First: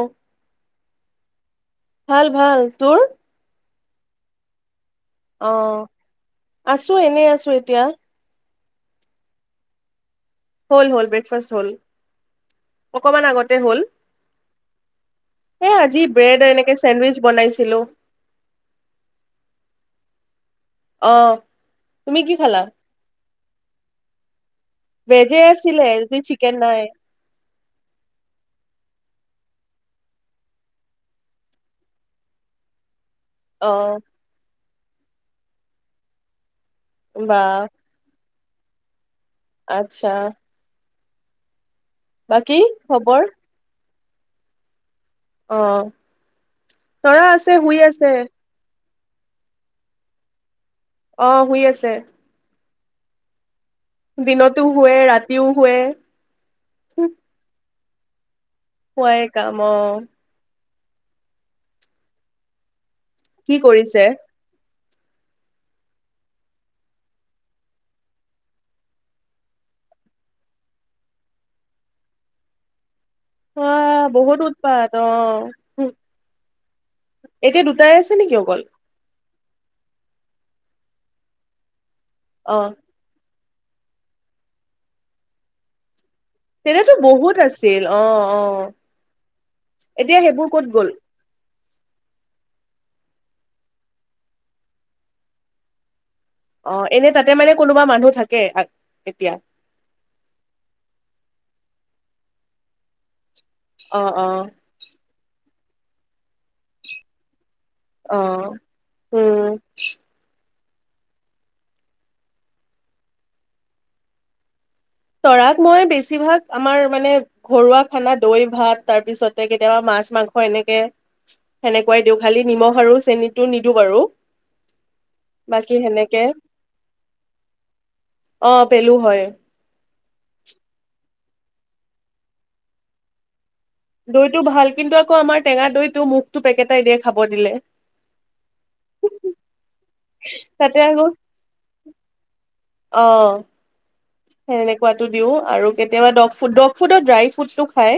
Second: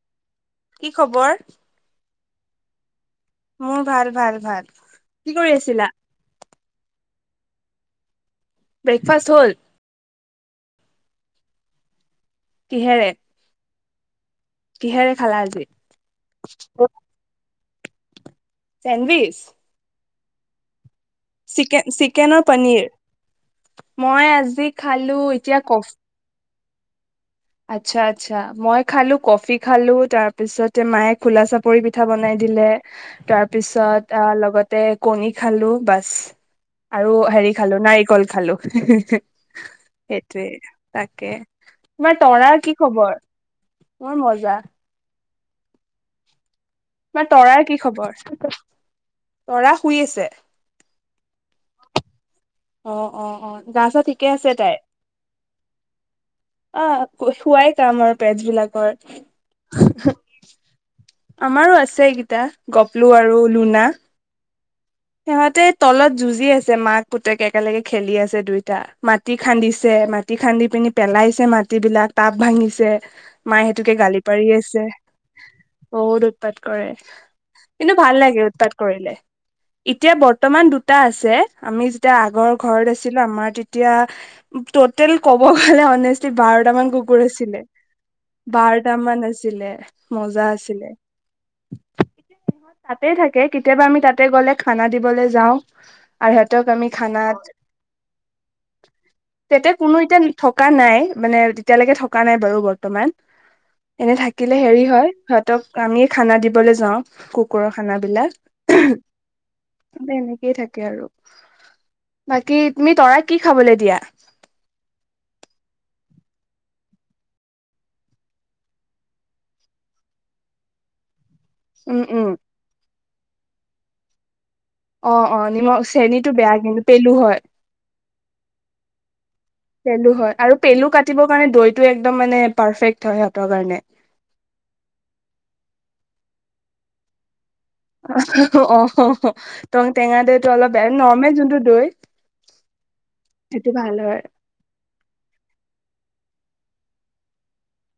আহ [inaudible] কি খবৰ ভাল ভাল তোৰ মোৰ ভাল ভাল ভাল কি অ কৰি আছিলা? আছো এনে আছ আছো এতিয়া ব্ৰেকফাষ্ট হ'ল হল হল ব্ৰেকফাষ্ট হল কিহেৰে? অকমান আগতে হ'ল কিহেৰে খালা এ আজি ব্ৰেড এনেকে চেণ্ডউইচ বনাইছিলো অ চিকে তুমি কি চিকেন আৰু খালা পনিৰ মই আজি খালো ভেজে এতিয়া কফ আছিলে কে নাই আচ্ছা আচ্ছা মই খালো কফি খালো তাৰ পিছতে মায়ে খোলা চাপৰি পিঠা বনাই দিলে তাৰ পিছত অ লগত তে কণী খালো বাছ আৰু বা হেৰি খালো নাৰিকল খালো আচ্ছা সেইটোৱে তাকে তোমাৰ তৰাৰ কি খবৰ মোৰ মজা আহ তোমাৰ তৰা আছে তৰাৰ কি শুই খবৰ? আছে তৰা শুই আছে অ শুই আছে অ অ অ গা চা ঠিকে আছে দিনতো তাইৰ শুৱে ৰাতিও শুৱে আমাৰ পেজ বিলাক পয়েকাম আমাৰো আছেকেইটা গপ লো আৰু কি লুনা কৰিছে সিহঁতে তলত যুঁজি আছে মাক পুতেক একেলগে খেলি আছে দুইটা মাটি খান্দিছে মাটি খান্দি পিনি পেলাইছে মাটিবিলাক টাব ভাঙিছে মায়ে সেতোকে আহ গালি বহুত পাৰি আছে উৎপাত অ বহুত উৎপাত কৰে এতিয়া দুটাই কিন্তু আছে ভাল নেকি লাগে অকল উৎপাত কৰিলে এতিয়া বৰ্তমান দুটা আছে আমি এতিয়া আগৰ অ ঘৰত আছিলো আমাৰ এতিয়া টটেল ক'ব গলে বাৰটা মান তেতিয়াতো কুকুৰ বহুত আছিলে আছিল অ অ বাৰটা মান আছিলে এতিয়া মজা সেইবোৰ ক'ত আছিলে গ'ল এতিয়া সিহত তাতে থাকে কেতিয়াবা আমি তাতে গ'লে খানা দিবলৈ যাওঁ আৰুহতক অ আমি এনে তাতে খানাত মানে কোনোবা মানুহ থাকে এতিয়া তেতে কোনো এতিয়া থকা নাই মানে তেতিয়ালৈকে থকা নাই বাৰু বৰ্তমান অ এনে অ থাকিলে হেৰি হয় আমি খানা দিবলৈ যাওঁ কুকুৰৰ অ খানাবিলাক উম নে এনেকেই থাকে আৰু বাকী তুমি তৰাক কি খাবলৈ দিয়া তৰাক মই বেছিভাগ আমাৰ মানে ঘৰুৱা খানা দৈ ভাত তাৰপিছতে কেতিয়াবা মাছ মাংস এনেকে উম সেনেকুৱাই দিওঁ উম খালি নিমখ আৰু চেনতটো নিদো বাৰু অ অ বাকী নিমখ সেনেকে চেনীটো বেয়া কিন্তু পেলু হয় অ পেলু হয় পেলু হয় আৰু পেলু কাটিবৰ কাৰণে দৈতটো একদম মানে পাৰফেক্ট হয় সিহঁতৰ কাৰণে দৈটো ভাল কিন্তু আকৌ আমাৰ টেঙা দৈটো মুখটো পেকেটাই দিয়ে খাব দিলে অ টং টেঙা দৈতটো অলপ বেয়া নৰ্মেল যোনটো দৈ আহ সেইটো ভাল হয় সেনেকুৱাতো দিও আৰু কেতিয়াবা দগ ফুডক ফুডৰ ড্ৰাই ফ্ৰুটটো খায়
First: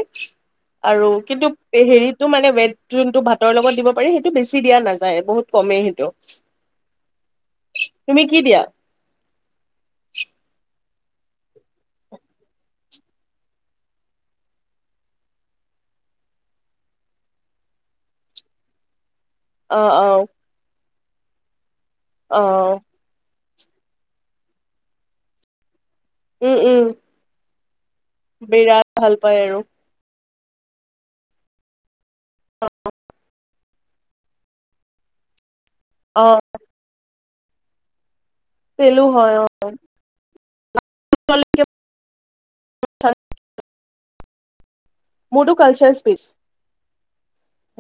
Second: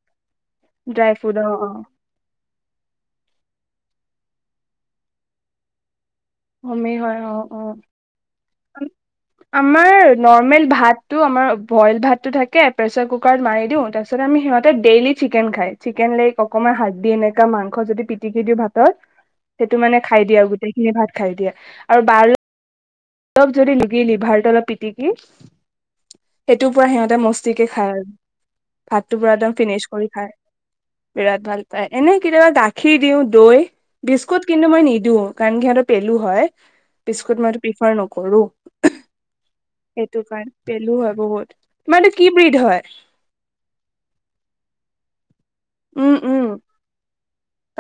আৰু ড্ৰাই ফ্ৰুট কিন্তু অ অ হেৰিতটো মানে ৱে যোনটো ভাতৰ লগত দিব পাৰি সেইটো বেছি দিয়া নাযায় বহুত কমেই সেইটো অমেই হয় অ অ তুমি কি দিয়া আমাৰ নৰ্মেল ভাত ভাতটো আমাৰ বইল ভাতটো থাকে প্ৰেচাৰ কুকাৰত মাৰি দিওঁ তাৰ পিছত আমি সিহতে ডেইলি চিকেন খাই চিকেন লেগ অকনমান হাত দি এনেকুৱা মাংস যদি পিটিকি দিওঁ ভাতত সেইটো অ অ মানে খাই দিয়ে আৰু গোটেই ধেই ভাত খাই দিয়ে আহ অলপ যদি লিগিলি ভাত তো অলপ পিটিকি উম সেইটো উম পুৰা সিহঁতে মস্তিকে খায় আৰু বিৰাট ভাল ভাতটো পুৰা পায় একদম আৰু ফিনিচ কৰি খায় বিৰাদ ভাল পাই এনেই কেতিয়াবা গাখীৰ দিওঁ দৈ বিস্কুট কিন্তু মই নিদিওঁ কাৰণ কি সহঁতক পেলো অ হয় পি খুদনাটোপিত হয় কৰো তেলো হয় অ সেইটো কাৰণে পেলু হয় বহুত তোমাৰটো কি ব্ৰীড হয়? মোৰটো কালচৰ স্পেছ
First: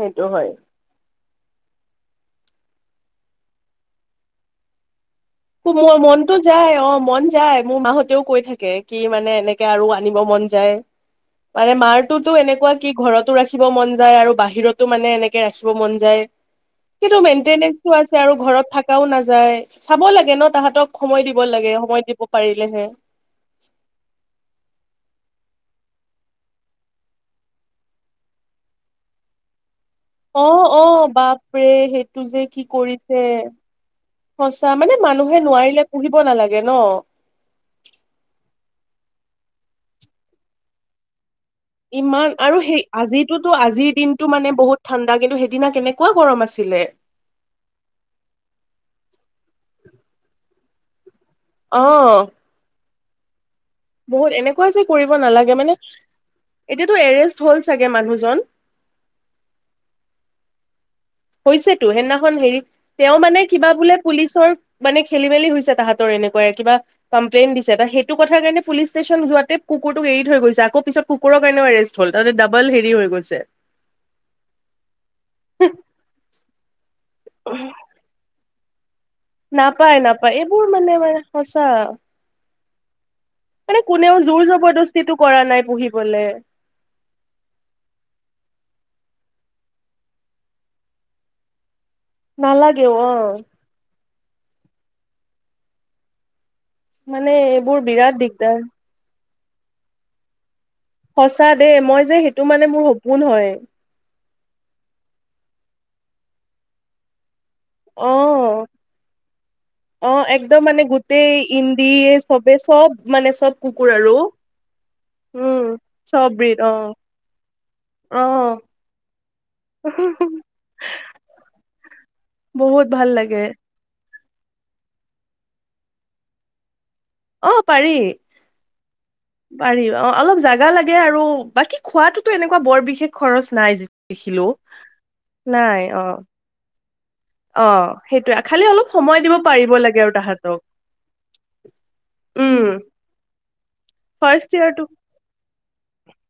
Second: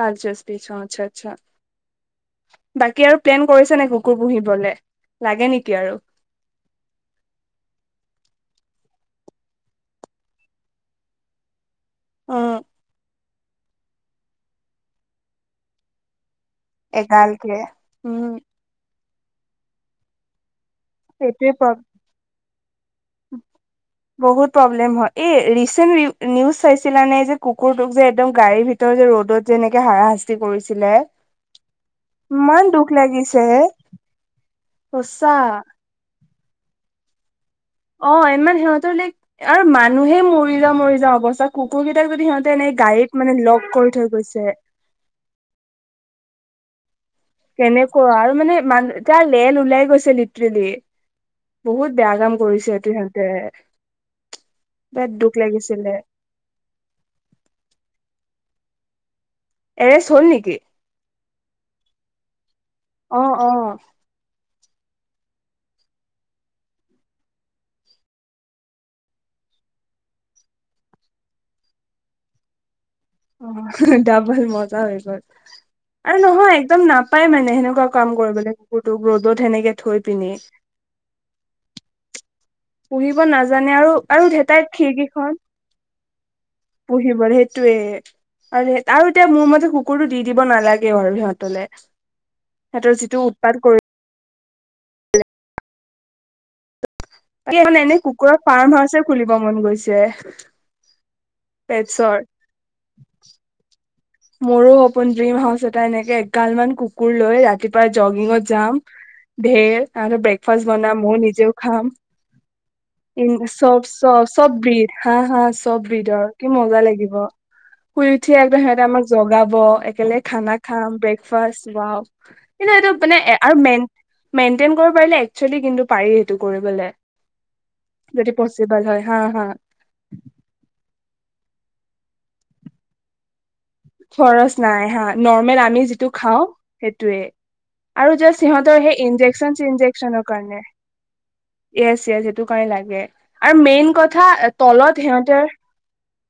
পালছ্পিছ আচ্ছা আচ্ছা বাকী আৰু প্লেন কৰিছে নে কুকুৰ পুহিবলে? লাগে নেকি আৰু মোৰ মনতো যায় অ মন যায় মোৰ মা হতেও কৈ থাকে কি মানে এনেকে আৰু আনিব মন যায় মানে মাৰটোতো উম এনেকুৱা কি ঘৰত টো ৰাখিব মন যায় আৰু বাহিৰতো মানে এনেকে ৰাখিব মন যায় কিন্তু এগালকে মেনতেনেন টো আছে উম আৰু ঘৰত থ ও নাযায় চাব লাগে এনেও তাহাঁতক সময় দিব সেইটোৱে লাগে প্ৰব সময় দিব পাৰিলেহে বহুত প্ৰব্লেম ৰিচেন্ট নিউজ চাইছিলা নে যে কুকুৰটোক যে একদম গাড়ীৰ ভিত যে ৰ'দত যেনে অ অ বাপ ৰে সেইটো যে কি ইমান দুখ কৰিছে লাগিছে সঁচা মানে মানুহে সঁচা নোৱাৰিলে পুহিব নালাগে ন অ ইমান সিহঁতৰ লে আৰু মানুহে মৰি যাওঁ মৰি যাওঁ অৱস্থাত ইমান আৰু সেই আজিতো লগ কৰি আজিৰ থৈ দিনতটো গৈছে মানে বহুত ঠাণ্ডা কিন্তু সেইদিনা কেনেকুৱা গৰম আছিলে কেনেকুৱা আৰু মানে মান তাৰ লেল ওলাই গৈছে লিট্ৰলি অ বহুত বেয়া কাম কৰিছে এইটো সেঁত ত বহুত এনেকুৱা যে কৰিব নালাগে মানে এতিয়াতো এৰেষ্ট হ'ল চাগে মানুহজন এৰেষ্ট হ'ল নেকি? হৈছেতো সেইদিনাখন হেৰিত তেওঁ অ মানে অ কিবা বোলে পুলিচৰ মানে খেলি মেলি হৈছে তাহাঁতৰ এনেকুৱাই কিবা কমপ্লেইন দিছে সেইটো কথা কাৰণে পুলিচ ষ্টেচন যোৱাতেই কুকুৰটোক এৰি থৈ গৈছে আকৌ পিছত কুকুৰৰ কাৰণে এৰেষ্ট হ'ল তাৰপছত ডাবল হেৰি হৈ গৈছে। অ ডাবল মজা হয় প আৰু নহয় একদম নাপ পায় মানে সেনেকুৱা কাম কৰিবলে নাপায় নাপায় এইবোৰ মানে ম সঁচা উৰিব নাজানে মানে আৰু কোনেও আৰু জোৰ হেতাই জবৰদস্তিটো খিৰিকীখন কৰা নাই পুহিবলে পুহিবলৈ সেইটোয়ে আৰু আৰু এতিয়া মোৰ মতে কুকুৰটো দি দিব নালাগেও আৰু সিহঁতলে নালাগে সিহঁতৰ অ যিটো উৎপাত কৰি মানে এইবোৰ এনে বিৰাট কুকুৰ দিগদাৰ ফাৰ্ম হাউচ খুলি গমন গৈছে সঁচা দেই মই যে পেটছৰ সেইটো মানে মোৰ সপোন হয় মোৰো সপোন ড্ৰিম হাউচ এটা এনেকে একগাল মান কুকুৰ লৈ ৰাতি ৰাতিপুৱা অ জগিঙত যাম ধেৰ অ ত একদম ব্ৰেকফাষ্ট মানে বনাম গোটেই নিজেও খাম। ইণ্ডিয়ে চবে চব মানে চব কুকুৰ আৰু চব ব্ৰেড হা হা উম চব ব্ৰেড চব কি ব্ৰিড অ মজা লাগিব শুই অ উঠিয় একদম সিহতে আমাক জগাব একেলগে খানা খাম ব্ৰেকফাষ্ট বাও কিন্তু বহুত এটো ভাল মানে লাগে আৰু মেন মেইনটেইন কৰিব পাৰিলে একচেলি কিন্তু পাৰি সেইটো কৰিবলে অ পাৰি যদি পচিবল হয় হা হা পাৰি অ অলপ জাগা লাগ আৰু বাকী খোৱাতোতো এনেকুৱা বৰ বিশেষ খৰচ নাই যি দেখিলো খৰচ নাই হা নৰ্মেল নাই আমি অ যিটো খাওঁ টোৱে অ আৰু জাচ সেইটোয়ে খালি সিহঁতৰ অলপ সেই সময় দিব ইনজেক পাৰিব লাগে আৰু চিনজেকচনৰ তাহাঁতক কাৰণে য়েছ য়েছ সেইটো উম কাৰণে লাগে আৰু মেইন কথা ফাৰ্ষ্ট ইয়াৰটো তলত সিহঁতে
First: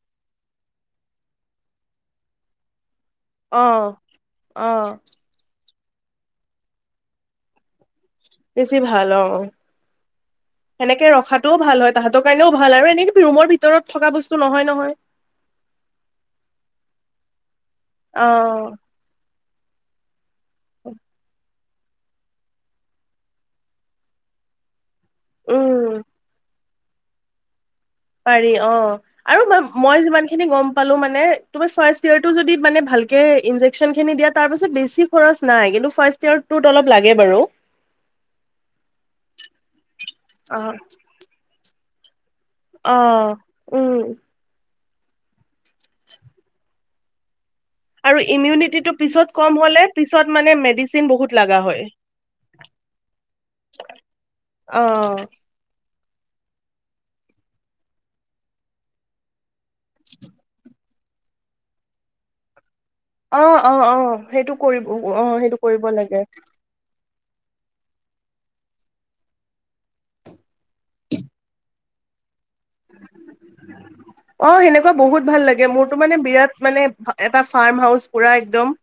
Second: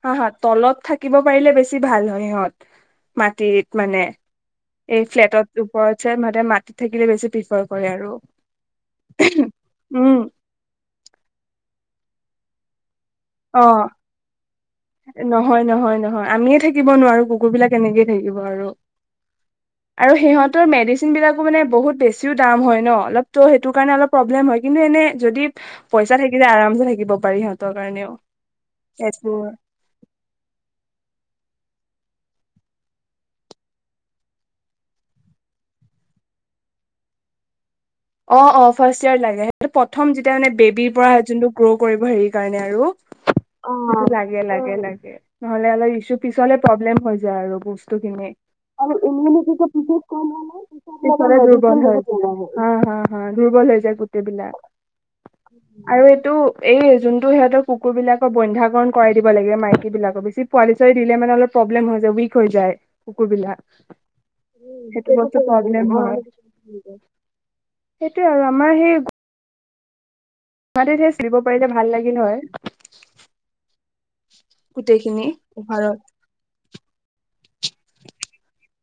হা হ তলত থাকিব পাৰিলে বেছি ভাল হয় সিহঁত মাটিত অ মানে অ এই ফ্লেটত ঘৰতচে মাতে মাটিত থাকিলে বেছি প্ৰিফাৰ কৰে আৰু বেছি ভাল অ উম সেনেকে ৰখাতটোও ভাল হয় তাহাঁতৰ কাৰণেও ভাল আৰু এনেকি অ নহয় নহয় নহয় আমিয়ে থাকিব নোৱাৰো কুকুৰবিলাক তেনেকেই অ থাকিব আৰু। আৰু সিহঁত। মেডিচিন বিলাকো মানে। বহুত বেছিও দাম হয় ন অলপ ত' সেইটো কাৰণে অলপ প্ৰব্লেম হয় কিন্তু এনে। যদি উম পইচা থাকি যায় আৰামছে। থাকিব পাৰি সিহঁতৰ কাৰণেও। পাৰি অ আৰু তেজপুৰ ম মই যিমান খিনি গম পালো মানে তোমাৰ ফাষ্ট ফাৰ্ষ্ট ইয়েৰটো যদি ভালকে ইনজেকচনখিনি দিয়ে তাৰ পিছত বেছি খৰচ নাই ফাষ্ট ইয়েৰটো অলপ লাগে বাৰু অ অ ফাৰ্ষ্ট ইয়াৰ লাগে সেইটো । প্ৰথম যেতিয়া মানে বেবীৰ পৰা যোনটো গ্ৰ'প। কৰিব হেৰি। সেইকাৰণে আৰু অ', অ উম। লাগে লাগে লাগে এ নহলে অলপ ইছ্যু পিছলে় প্ৰবলেম। হৈ যায় আৰু। বস্তু আৰু খিনি ইমিউনিটিটো আৰু পিছত কম হ'লে পিছত মানে মেডিচিন বহুত লাগা হয়। হা হা হা দুৰ্বল হৈ যায় গোটেইবিলাক অ', আৰু এটো এই যোনটো সিহঁতৰ কুকুৰ বিলাকৰ বন্ধাকৰণ কৰাই দিব লাগে ম যিবিলাক পোৱালি। থই দিলে মানে অলপ প্ৰব্লেম হয় যায় উইক হৈ যায়। কুকুৰ অ বিলাক অ অ সেইটো কৰিব অ বস্তু সেইটো প্ৰব্লেম কৰিব হয় লাগে। সেইটোয়ে আৰু আমাৰ সেই বাদেই দে চিলিব পাৰিলে ভাল লাগিলে হয় অ সেনেকোৱা গোটেইখিনি বহুত ভাল লাগে অভাৰত মোৰতো মানে বিৰাট মানে এটা ফাৰ্ম হাউচ পুৰা একদম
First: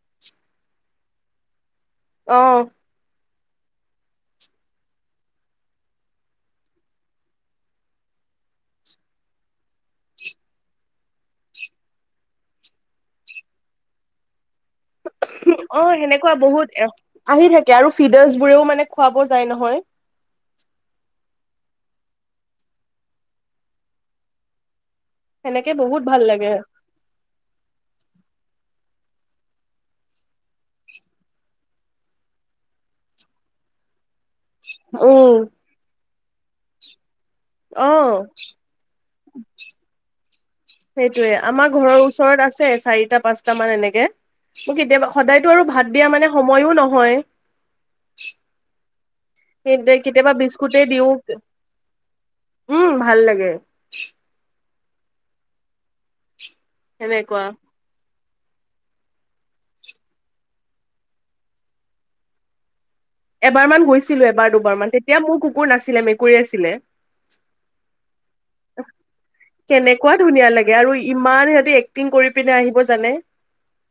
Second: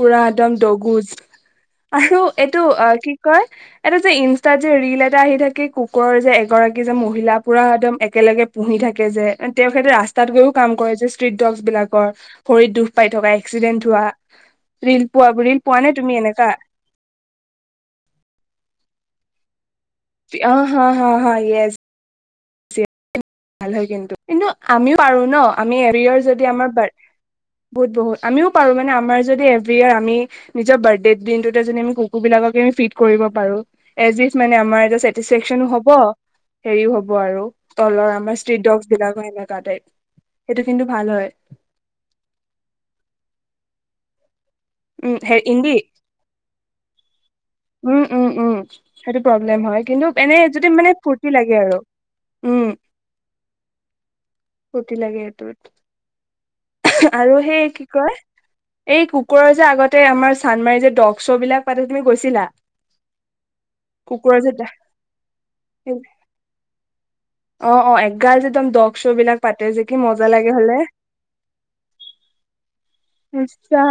পুৰা একদম দগুজ আৰু এইটো অ কি কয় এটা যে ইনষ্টাত যে ৰৰিল এটা আহি থাকে কুকুৰৰ যে এগৰাকী যে মহিলা পুৰা একদম একেলগে পুহি থাকে যে তেওঁখতে ৰাস্তাত গৈয়ও কাম কৰে যে ষ্ট্ৰিট ডগছ বিলাকৰ ভৰিত দুখ পাই থকা এক্সিডেন্ট হোৱা। ৰিল পোৱা ৰিল পোৱা অ নে তুমি সেনেকুৱা এনেকা বহুত আহি থাকে আৰু ফিডাৰছ বোৰেও মানে খুৱাব যায় ন হয় অ হা হা হা ইয়েছ ভাল হয় কিন্তু কিন্তু আমিও পাৰো ন সেনেকে আমি বহুত এৰিয়াৰ ভাল যদি লাগে আমাৰ বহুত বহুত আমিও পাৰো মানে আমাৰ যদি এভ ইয়াৰ আমি নিজৰ বাৰ্থডেৰ দিনটোতে যদি আমি কুকুৰ বিলাককে ফিট কৰিব পাৰো এজ ই মানে আমাৰ এইটো অ', চেটিছফেকচনো হ'ব, হেৰিও হ'ব। ব আৰু তলৰ আমাৰ ষ্ট্ৰীট ডগছ বিলাকৰ এনেকা টাইপ সেইটো কিন্তু ভাল হয় সেইটোয়ে আমাৰ ঘৰৰ ওচৰত আছে চাৰিটা পাঁচটা মান এনেকো এ মোৰ কেতিয়াবা উম হে সদায়তো আৰু ইন্দি ভাত দিয়া মানে সময়ো নহয় উম উম উম সেইটো প্ৰব্লেম হয় কিন্তু কেতিয়াবা এনেই যদি বিস্কুটে মানে দিওঁ ফূুৰ্তি লাগে আৰু। উম ভাল লাগে ফুৰ্তি লাগে সেইটোত আৰু সেনেকুৱা সেই কি কয় এই কুকুৰৰ যে আগতে আমাৰ চানমাৰি যে ডগ শ্ব' বিলাক পাতে তুমি গৈছিলা? এবাৰমান গৈছিলো কুকুৰৰ এবাৰ যে দুবাৰমান। তেতিয়া মোৰ কুকুৰ নাছিলে মেকুৰী আছিলে। অ অ এগাল যে একদম ডগ শ্ব' বিলাক পাতে যে কি কেনেকুৱা মজা ধুনীয়া হ'লে। লাগে আৰু ইমান সিহঁতে এক্টিং কৰি পিনে আহিব জানে, ইচ্ছা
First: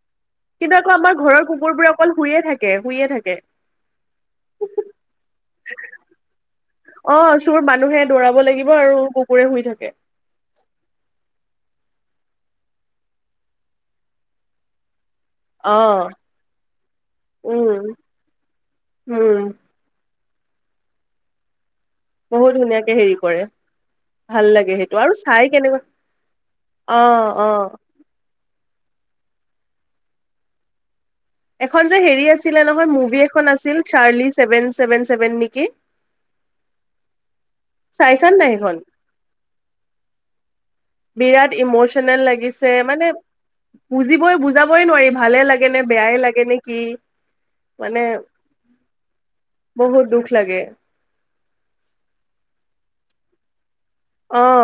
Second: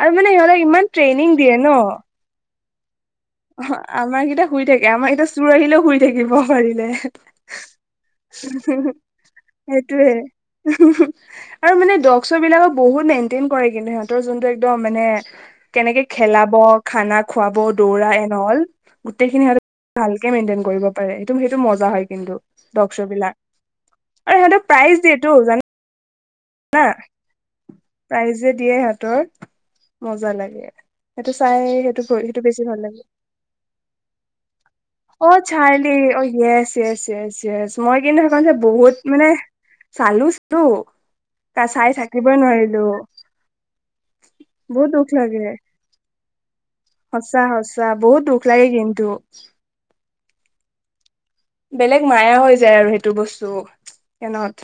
আৰু মানে সিহঁতক কিন্তু ইমান আকৌ আমাৰ ট্ৰেইনিং ঘৰৰ কুকুৰবোৰে অকল শুয়ে থাকে শুইে থাকে। অ', আমাৰ কেইটা শুই থাকে, আমাৰ কেইটা চোৰ আহিলেও শুই থাকিব। পাৰিলে অ', চোৰ মানুহে দৌৰাব লাগিব হু- হু আৰু কুকুৰে শুই থাকে সেইটোৱে ওহোঁ-ওহোঁ আৰু মানে ডগ চ, বিলাকক বহুত মেইনটেইন কৰে। কিন্তু সিহঁতৰ যোনটো একদম মানে কেনেকে অ', খেলাব খানা খুৱাব উম দৌৰা, নল গোটেই উম খিনি আৰু ভাল। মেইনটেইন কৰিব পাৰে সেইটো-সেইটো মজা, হয়', কিন্তু বহুত ধুনীয়াকে তক-চ হেৰি বিলাক কৰে আৰু ভাল সিহঁতে প্ৰাইজ দিয়েটো জানো অহ', - অহ', ৰাইজে দিয়ে হাতৰ মজা লাগে। সেইটো চাই এখন যে সেইটো হেৰি সেইটো আছিলে বেছি ভাল নহয় লাগে মুভি এখন আছিল চাৰ্লি অ চেছেভেন-চছেভেন-চছেভেন নেকি? ইয়েচ, মই কিন্তু চাইছান সেইখন নাই যে', বহুত মানে চালোচ টো, বিৰাট ইমচনেল লাগিছে, মানে বুজিবই-বুজাবই বহুত দুখ নোৱাৰি ভালে লাগে নে বেয়াই লাগে নে', কি সঁচা সঁচা মানে বহুত দুখ লাগে কিন্তু বহুত দুখ লাগে। বেলেগ মায়া হৈ যায় আৰু সেইটো বস্তু। অ', সিহঁত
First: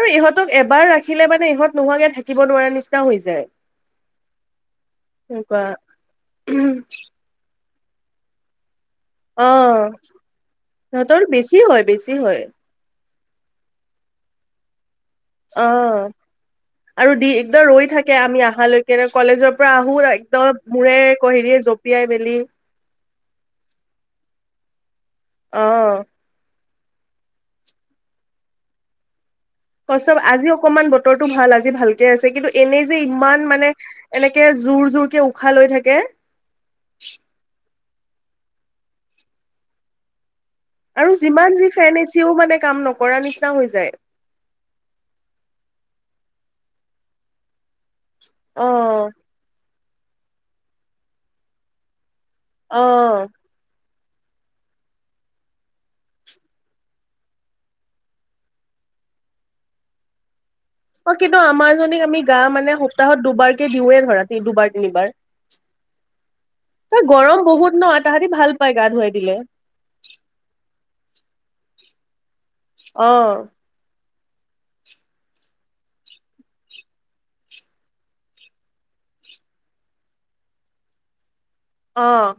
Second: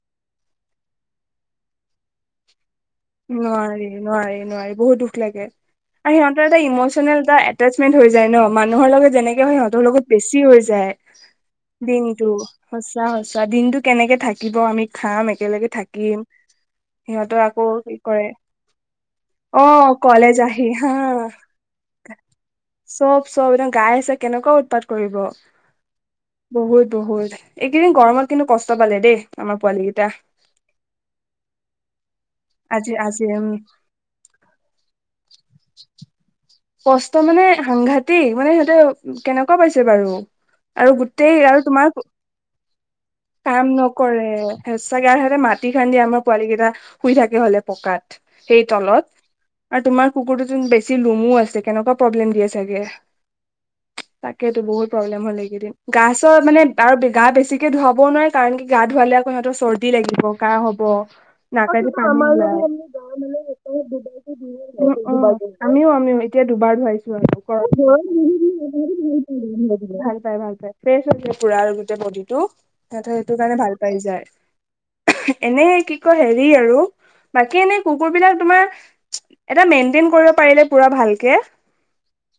আৰু ইহঁত, এবাৰ ৰাখিলে মানে ইহত নোহোৱাকে থাকিব নোৱাৰা নিচিনা, হৈ যায় নোৱাৰি', -নোৱাৰি', -নোৱাৰি', বহুত দুখ লাগে, সেনেকুৱা আৰু সিহঁতৰ এটা ইমচনেল এটা, এটেচমেণ্ট হৈ যায় ন', মান মানুহৰ লগত যেনেকে হয়, অ', সিহঁতৰ লগত বেছি হৈ যায় সিহঁতৰ বেছি হয় বেছি দিনটো, হয় চোৱা দিনটো কেনেকে থাকিব আমি, খাম, একেলগে অ', থাকিম, সিহঁতৰ আকৌ, তাকে কৰে আমি আহালৈকে, কলেজৰ অ পৰা আহো কলেজ একদম আহি হা মূৰে হেৰিয়ে জপিয়াই মেলি চব চব একদম গাই আছে কেনেকুৱা অ', বহুত-বহুত এইকেইদিন গৰমত কিন্তু কষ্ট পালে দেই। আমাৰ পোৱালি কেইটা কষ্ট আজি অকনমান বতৰটো ভাল, আজি ভালকে আছে কিন্তু, এনেই আজি যে', আজি উম ইমান মানে এনেকে জোৰ-জোৰকে উশাহ লৈ থাকে। কষ্ট মানে সাংঘাটি, তেই মানে সিহঁতে কেনেকুৱা পাইছে বাৰু, আৰু গোতেই যিমান আৰু যি তোমাৰ ফেন এচিও মানে কাম নকৰা নিচিনা কাম হৈ যায় নকৰে, হেঁচাগেহতে মাটি খান্দি আমাৰ, পোৱালী কেইটা শুই থাকে হ'লে, পকাত সেই অ তলত আৰু তোমাৰ কুকুৰটোত বেছি নুমো আছে কেনেকুৱা প্ৰব্লেম দিয়ে অ চাগে তাকেতো বহুত প্ৰব্লেম হ'ল এইকেইদিন গা চৰ মানে আৰু গা বেছিকে ধুৱাবও নোৱাৰে কাৰণ কি গা ধুৱালে আকৌ সিহঁতৰ চৰ্দি লাগিব কাহ হ'ব অ কিন্তু নাকে দি আমাৰজনীক পানী আমি সোমাই গা মানে সপ্তাহত দুবাৰকে দিওঁৱে ধৰা দুবাৰ তিনিবাৰ হব আমিও আমিও দুবাৰ ত ধুৱাইছো গৰম বহুত আৰু ন তাহাঁতি ভাল পাই গা ধুৱাই দিলে ভাল পাই ভাল পাই ফ্ৰেছ পুৰা গোটেই বডিটো সিহঁততে অ সেইটো কাৰণে ভাল পাই যায় এনে কি কয় হেৰি আৰু বাকী এনে কুকুৰ বিলাক তোমাৰ এটা মেইনটেইন কৰিব পাৰিলে পুৰা ভালে কে অ'।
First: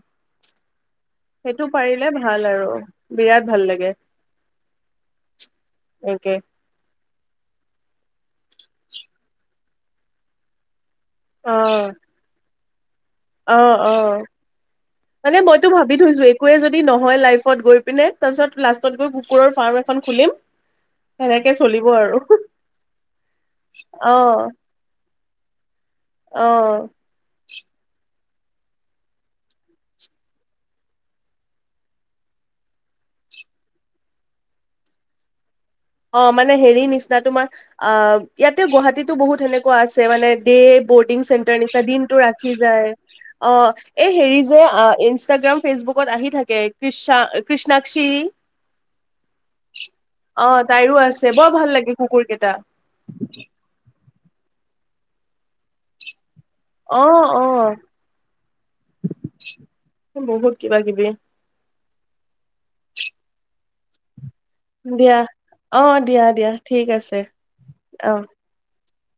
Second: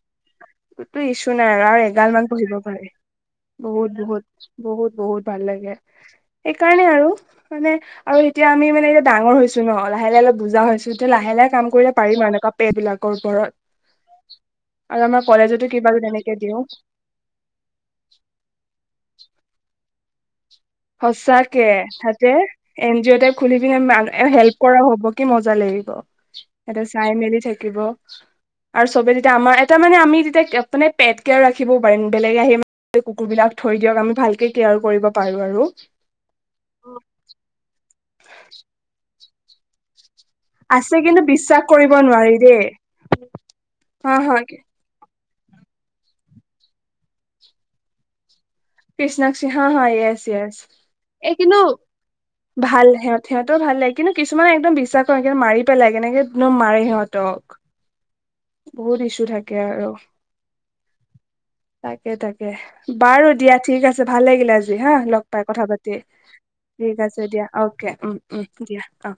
কতো ইচ্ছু নাই আৰু, সেইটো আৰু পাৰিলে এগালমান ভাল পঢ়িব আৰু পাৰে। বিৰাট ভাল লাগে বহুত বহুত বহুত বহুত ভাল লাগে। এনেকে সেইকাৰণে আৰু মানে আৰু এতিয়া আমি মানে এতিয়া ডাঙৰ হৈছো ন, লাহে লাহে অলপ বুজা হৈছো। এতিয়া অ লাহে-লাহে কাম কৰিলে পাৰিম আৰু এনকা বেৰ বিলাকৰ ওপৰত অ, অ আৰু আমাৰ মানে কলেজতো মইতো কিবা ভাবি থৈছো তেনেকে একোৱে দিওঁ যদি নহয় লাইফত গৈ পিনে তাৰপিছত লাষ্টত গৈ কুকুৰৰ ফাৰ্ম খন খুলিম সেনেকে সচাকে চলিব আৰু তাতে এন জি অ' টাইপ খুলি পিনে অ হেল্প কৰা হব কি মজা লাগিব, অ ততে চাই মেলি থাকিব আৰু চবে তেতিয়া আমাৰ, এটা মানে আমি তেতিয়া মানে পেট কেয়াৰ ৰাখিবও পাৰিম, বেলেগে আহি কুকুৰবিলাক থৈ দিয়ক আমি ভালকে কেয়াৰ কৰিব পাৰো আৰু। অ মানে হেৰি নিচিনা তোমাৰ আ, ইয়াতে গুৱাহাটীতো বহুত তেনেকুৱা আছে মানে দে আছে বৰ্ডিং কিন্তু চেণ্টাৰ বিশ্বাস নিচিনা কৰিব দিনটো নোৱাৰি ৰাখি দেই যায়, অ, হা হেৰি হা যে ইষ্টাগ্ৰাম, ফেচবুকত আহি থাকে, কৃচা -কৃষ্ণাক্ষী কৃষ্ণাক্ষী, হা- হা য়েছ, অ য়েছ। তাইৰো আছে, এই বৰ কিন্তু ভাল লাগে কুকুৰ কেইটা। ভাল সিহঁত সিহঁতেও ভাল লাগে কিন্তু কিছুমানে একদম বিশ্বাস নকৰে, মাৰি পেলাই কেনেকে মাৰে অ সিহঁতক, অ বহুত ইছো থাকে আৰু বহুত কিবা কিবি তাকে তাকে, বাৰু দিয়া। ঠিক আছে ভাল লাগিল। জি হা দিয়া লগ পাই কথা অ পাতি, দিয়া দিয়া ঠিক আছে দিয়া, অকে উম, উম দিয়া অ।